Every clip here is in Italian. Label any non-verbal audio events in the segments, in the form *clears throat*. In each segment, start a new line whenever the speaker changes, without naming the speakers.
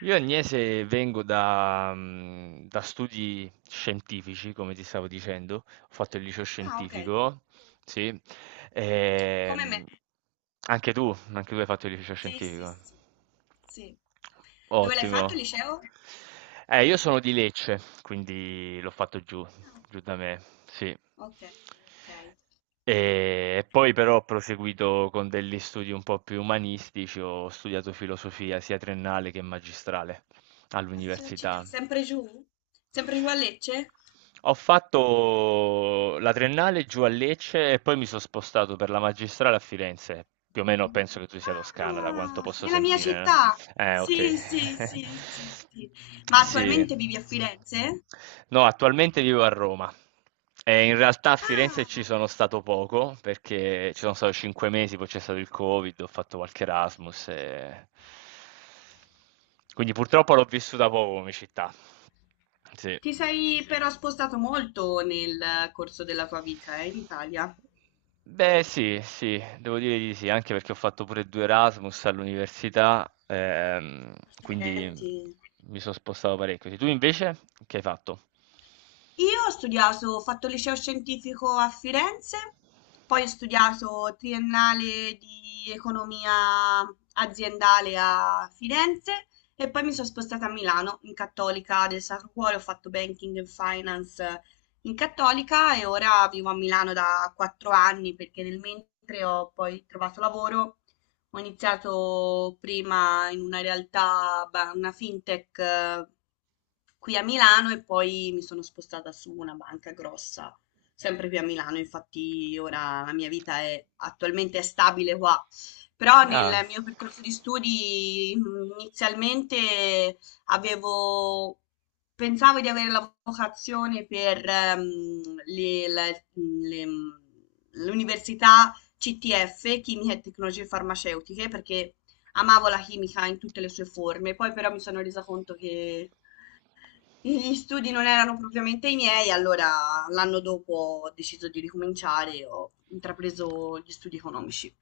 Io Agnese vengo da, da studi scientifici, come ti stavo dicendo, ho fatto il liceo
Ah, ok.
scientifico, sì.
Come me.
Ehm, Anche tu, anche tu hai fatto il liceo
Sì, sì,
scientifico.
sì, sì. Dove l'hai
Ottimo.
fatto il liceo?
Io sono di Lecce, quindi l'ho fatto giù,
Ah,
giù
ok,
da me, sì.
ok. Ok.
E poi però ho proseguito con degli studi un po' più umanistici, ho studiato filosofia sia triennale che magistrale all'università.
Sempre giù? Sempre giù a Lecce?
Ho fatto la triennale giù a Lecce e poi mi sono spostato per la magistrale a Firenze. Più o meno penso che tu sia toscana, da quanto
Ah,
posso
nella mia
sentire, no?
città.
Ok.
Sì, sì, sì, sì, sì.
*laughs*
Ma
Sì.
attualmente vivi a Firenze?
No, attualmente vivo a Roma. E in realtà a Firenze ci
Ah,
sono stato poco, perché ci sono stato cinque mesi, poi c'è stato il Covid, ho fatto qualche Erasmus. Quindi purtroppo l'ho vissuta poco come città. Sì.
ti sei però spostato molto nel corso della tua vita, in Italia.
Beh, sì, sì, devo dire di sì, anche perché ho fatto pure due Erasmus all'università, quindi
Accidenti.
mi sono spostato parecchio. Sì, tu invece che hai fatto?
Io ho studiato, ho fatto il liceo scientifico a Firenze, poi ho studiato triennale di economia aziendale a Firenze e poi mi sono spostata a Milano in Cattolica del Sacro Cuore, ho fatto banking and finance in Cattolica e ora vivo a Milano da 4 anni perché nel mentre ho poi trovato lavoro. Ho iniziato prima in una realtà, una fintech, qui a Milano e poi mi sono spostata su una banca grossa, sempre qui a Milano. Infatti ora la mia vita è attualmente è stabile qua. Però nel
Ah,
mio percorso di studi inizialmente avevo, pensavo di avere la vocazione per le- l'università CTF, Chimica e Tecnologie Farmaceutiche, perché amavo la chimica in tutte le sue forme. Poi però mi sono resa conto che gli studi non erano propriamente i miei, allora l'anno dopo ho deciso di ricominciare e ho intrapreso gli studi economici.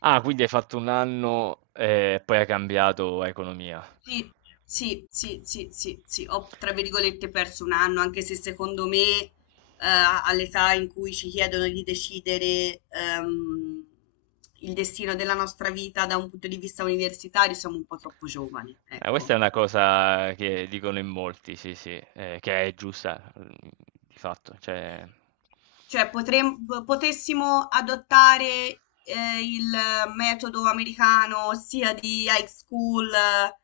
ah, quindi hai fatto un anno e poi hai cambiato a economia.
Sì, sì, sì, sì, sì, sì, ho tra virgolette perso un anno, anche se secondo me all'età in cui ci chiedono di decidere il destino della nostra vita da un punto di vista universitario siamo un po' troppo giovani,
Questa
ecco.
è una cosa che dicono in molti, sì, sì, che è giusta, mm, di fatto, cioè...
Cioè potrem p potessimo adottare, il metodo americano ossia di high school,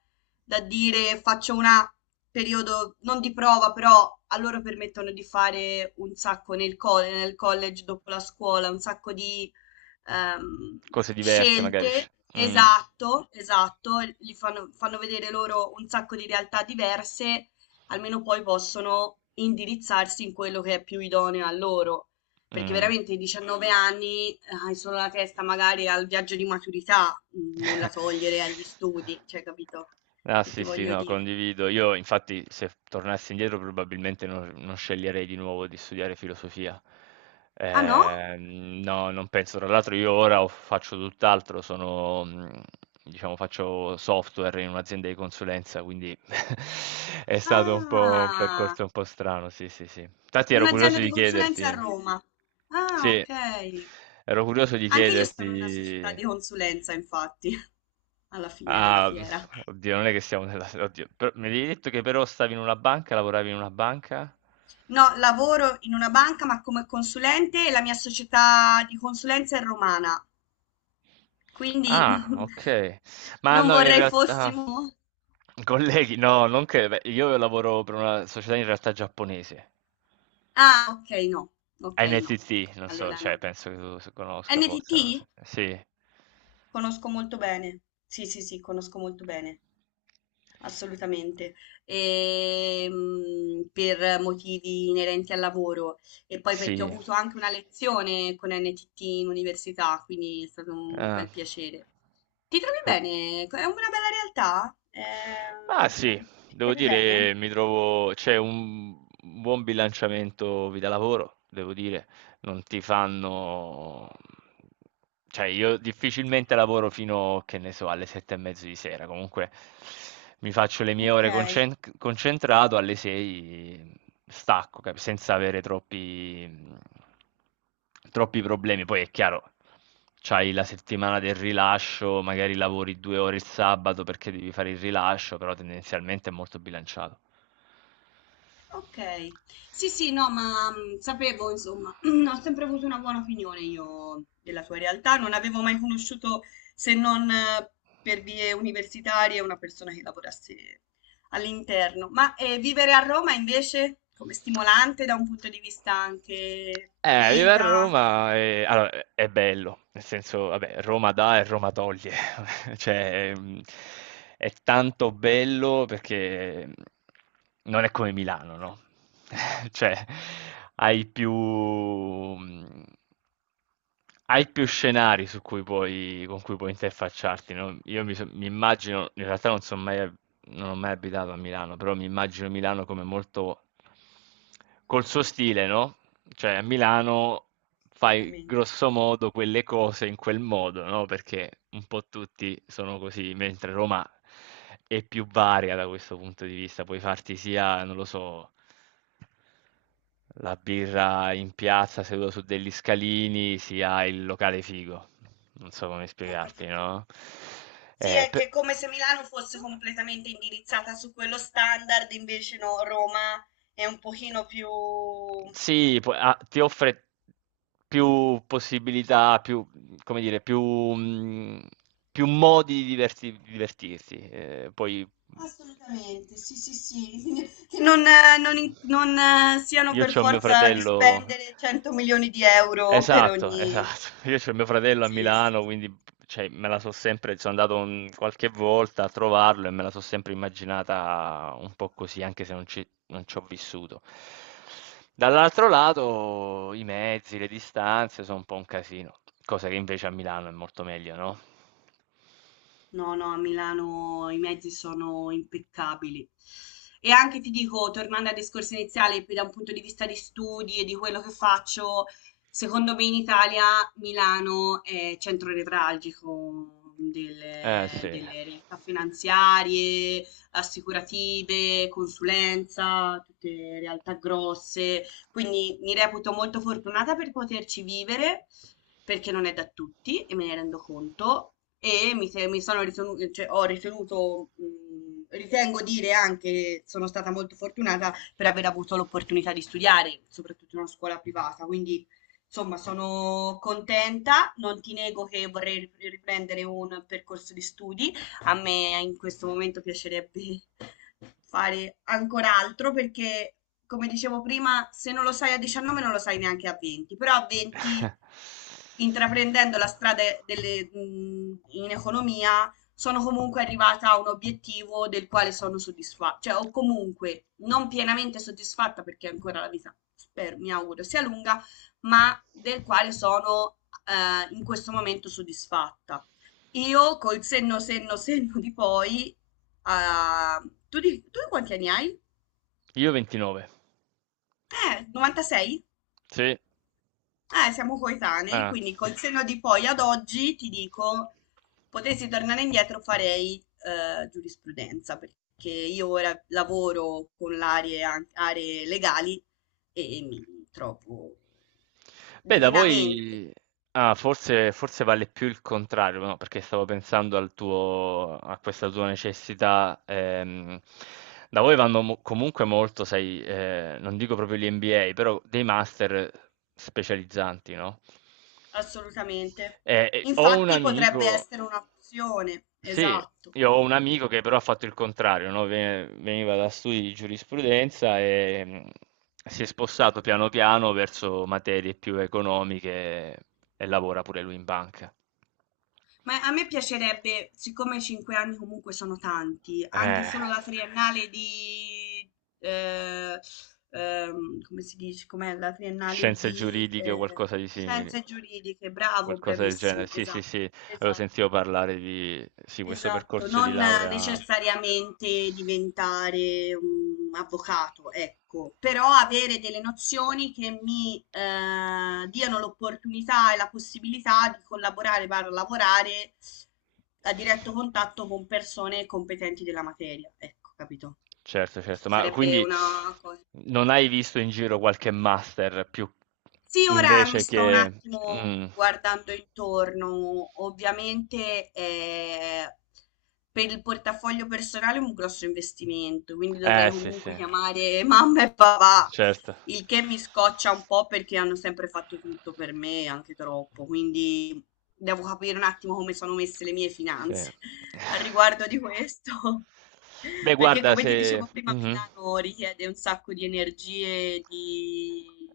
da dire faccio una periodo non di prova, però a loro permettono di fare un sacco nel college dopo la scuola, un sacco di, ehm,
Cose diverse, magari.
scelte.
Mm.
Esatto, esatto, gli fanno vedere loro un sacco di realtà diverse almeno poi possono indirizzarsi in quello che è più idoneo a loro. Perché
Mm.
veramente i 19 anni hai solo la testa magari al viaggio di maturità, nulla togliere
*laughs*
agli studi, cioè capito
Ah
che
sì,
ti
sì,
voglio
no,
dire.
condivido. Io infatti se tornassi indietro probabilmente non sceglierei di nuovo di studiare filosofia.
Ah no?
No, non penso. Tra l'altro io ora faccio tutt'altro, sono, diciamo, faccio software in un'azienda di consulenza, quindi *laughs* è stato un po' un
Ah,
percorso un po' strano, sì, sì, sì. Infatti ero
un'azienda
curioso
di
di
consulenza a
chiederti,
Roma. Ah,
sì,
ok.
ero curioso di
Anche io sono in una società
chiederti...
di consulenza, infatti, *laughs* alla fine della
Ah,
fiera.
oddio, non è che siamo nella... Oddio, mi avevi detto che però stavi in una banca, lavoravi in una banca?
No, lavoro in una banca ma come consulente e la mia società di consulenza è romana, quindi
Ah,
*laughs*
ok. Ma
non
no, in
vorrei
realtà...
fossimo...
Colleghi, no, non che... Beh, io lavoro per una società in realtà giapponese.
Ah, ok, no, ok, no.
NTT, non so,
Allora
cioè,
no.
penso che tu conosca forse, non lo so.
NTT?
Sì.
Conosco molto bene. Sì, sì, sì, conosco molto bene. Assolutamente. Per motivi inerenti al lavoro e poi perché ho
Sì.
avuto anche una lezione con NTT in università, quindi è stato un
Ah.
bel piacere. Ti trovi bene? È una bella realtà? Eh,
Ah
eh,
sì,
ti
devo
trovi bene?
dire, mi trovo, c'è un buon bilanciamento vita-lavoro, devo dire, non ti fanno... Cioè, io difficilmente lavoro fino, che ne so, alle sette e mezzo di sera. Comunque mi faccio le mie
Ok.
ore concentrato, alle sei stacco, senza avere troppi, troppi problemi. Poi è chiaro, c'hai la settimana del rilascio, magari lavori due ore il sabato perché devi fare il rilascio, però tendenzialmente è molto bilanciato.
Okay. Sì, sì, no, ma, sapevo insomma, *clears throat* ho sempre avuto una buona opinione io della sua realtà, non avevo mai conosciuto, se non per vie universitarie, una persona che lavorasse all'interno. Ma, vivere a Roma invece come stimolante da un punto di vista anche di
Vivere a
vita?
Roma è è bello, nel senso, vabbè, Roma dà e Roma toglie, *laughs* cioè, mhmm, è tanto bello perché, mhmm, non è come Milano, no, *laughs* cioè, hai più mhmm, hai più scenari su cui puoi con cui puoi interfacciarti, no, io mi so mi immagino in realtà non ho mai abitato a Milano, però mi immagino Milano come molto col suo stile, no? Cioè a Milano fai
Assolutamente.
grosso modo quelle cose in quel modo, no? Perché un po' tutti sono così, mentre Roma è più varia da questo punto di vista. Puoi farti sia, non lo so, la birra in piazza seduto su degli scalini, sia il locale figo. Non so come
Ho
spiegarti,
capito.
no?
Sì,
Eh,
è che
pe-
è come se Milano fosse completamente indirizzata su quello standard, invece no, Roma è un pochino più.
Ti offre più possibilità, più, come dire, più, più modi di divertirsi. Poi
Assolutamente, sì, sì, sì, *laughs* che non siano
io
per
c'ho mio
forza di
fratello.
spendere 100 milioni di euro per
Esatto,
ogni...
esatto. *laughs* Io c'ho mio fratello a
Sì, sì,
Milano, quindi cioè, me la so sempre, sono andato qualche volta a trovarlo e me la so sempre immaginata un po' così, anche se non ci ho vissuto. Dall'altro lato, i mezzi, le distanze sono un po' un casino, cosa che invece a Milano è molto meglio, no?
no, no, a Milano i mezzi sono impeccabili. E anche ti dico, tornando al discorso iniziale, più da un punto di vista di studi e di quello che faccio, secondo me in Italia Milano è centro nevralgico
Eh
delle,
sì.
delle realtà finanziarie, assicurative, consulenza, tutte realtà grosse. Quindi mi reputo molto fortunata per poterci vivere perché non è da tutti e me ne rendo conto e mi, se- mi sono ritenuto, cioè, ho ritenuto, ritengo dire anche, sono stata molto fortunata per aver avuto l'opportunità di studiare, soprattutto in una scuola privata, quindi insomma sono contenta, non ti nego che vorrei riprendere un percorso di studi, a me in questo momento piacerebbe *laughs* fare ancora altro perché, come dicevo prima, se non lo sai a 19 non lo sai neanche a 20, però a 20
*laughs*
intraprendendo la strada in economia, sono comunque arrivata a un obiettivo del quale sono soddisfatta, cioè o comunque non pienamente soddisfatta perché ancora la vita, spero, mi auguro, sia lunga, ma del quale sono in questo momento soddisfatta. Io col senno di poi, tu quanti anni hai?
Io 29.
96?
Sì.
Siamo coetanei,
Ah.
quindi col senno di poi ad oggi ti dico, potessi tornare indietro farei giurisprudenza, perché io ora lavoro con aree legali e mi trovo
Beh, da
divinamente,
voi ah, forse, forse vale più il contrario, no? Perché stavo pensando al tuo, a questa tua necessità, da voi vanno comunque molto, sai, non dico proprio gli MBA, però dei master specializzanti, no?
assolutamente.
Ho un
Infatti potrebbe
amico,
essere un'opzione,
sì,
esatto.
io ho un amico che però ha fatto il contrario, no? Veniva da studi di giurisprudenza e si è spostato piano piano verso materie più economiche e lavora pure lui in banca.
Ma a me piacerebbe, siccome 5 anni comunque sono tanti, anche
Eh.
solo la triennale di... eh, come si dice? Com'è la triennale
Scienze
di
giuridiche o qualcosa di simile.
scienze giuridiche? Bravo,
Qualcosa del genere.
bravissimo,
Sì, sì,
esatto,
sì, avevo sentito
esatto.
parlare di sì, questo
Esatto,
percorso di
non
laurea.
necessariamente diventare un avvocato, ecco, però avere delle nozioni che mi diano l'opportunità e la possibilità di collaborare, barra lavorare a diretto contatto con persone competenti della materia, ecco, capito?
Certo, certo, ma
Sarebbe
quindi
una cosa.
non hai visto in giro qualche master più
Sì, ora mi
invece
sto un
che... Mm.
attimo guardando intorno. Ovviamente per il portafoglio personale è un grosso investimento, quindi dovrei
Eh sì,
comunque
sì,
chiamare mamma e papà
certo.
il che mi scoccia un po' perché hanno sempre fatto tutto per me, anche troppo, quindi devo capire un attimo come sono messe le mie
Sì.
finanze *laughs* a
*laughs*
riguardo di questo.
Beh
*laughs* Perché
guarda
come ti
se
dicevo prima,
mh-mh.
Milano richiede un sacco di energie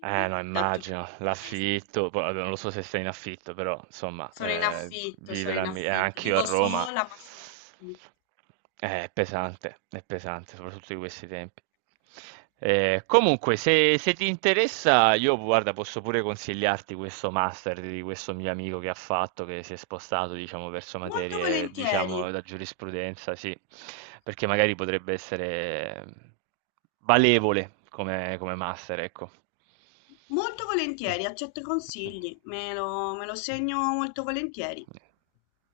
Eh no,
da tutti i
immagino,
punti di vista.
l'affitto, poi vabbè, non lo so se sei in affitto, però insomma,
Sono in affitto, sono
vivere
in
a Milano,
affitto.
anch'io a
Vivo
Roma,
sola, ma sono in affitto.
è pesante, soprattutto in questi tempi. Comunque, se, se ti interessa, io guarda, posso pure consigliarti questo master di questo mio amico che ha fatto, che si è spostato, diciamo, verso
Molto
materie,
volentieri,
diciamo, da giurisprudenza, sì, perché magari potrebbe essere. Valevole come master, ecco.
molto
Mh.
volentieri, accetto i
Mh.
consigli, me lo segno molto volentieri.
Mh.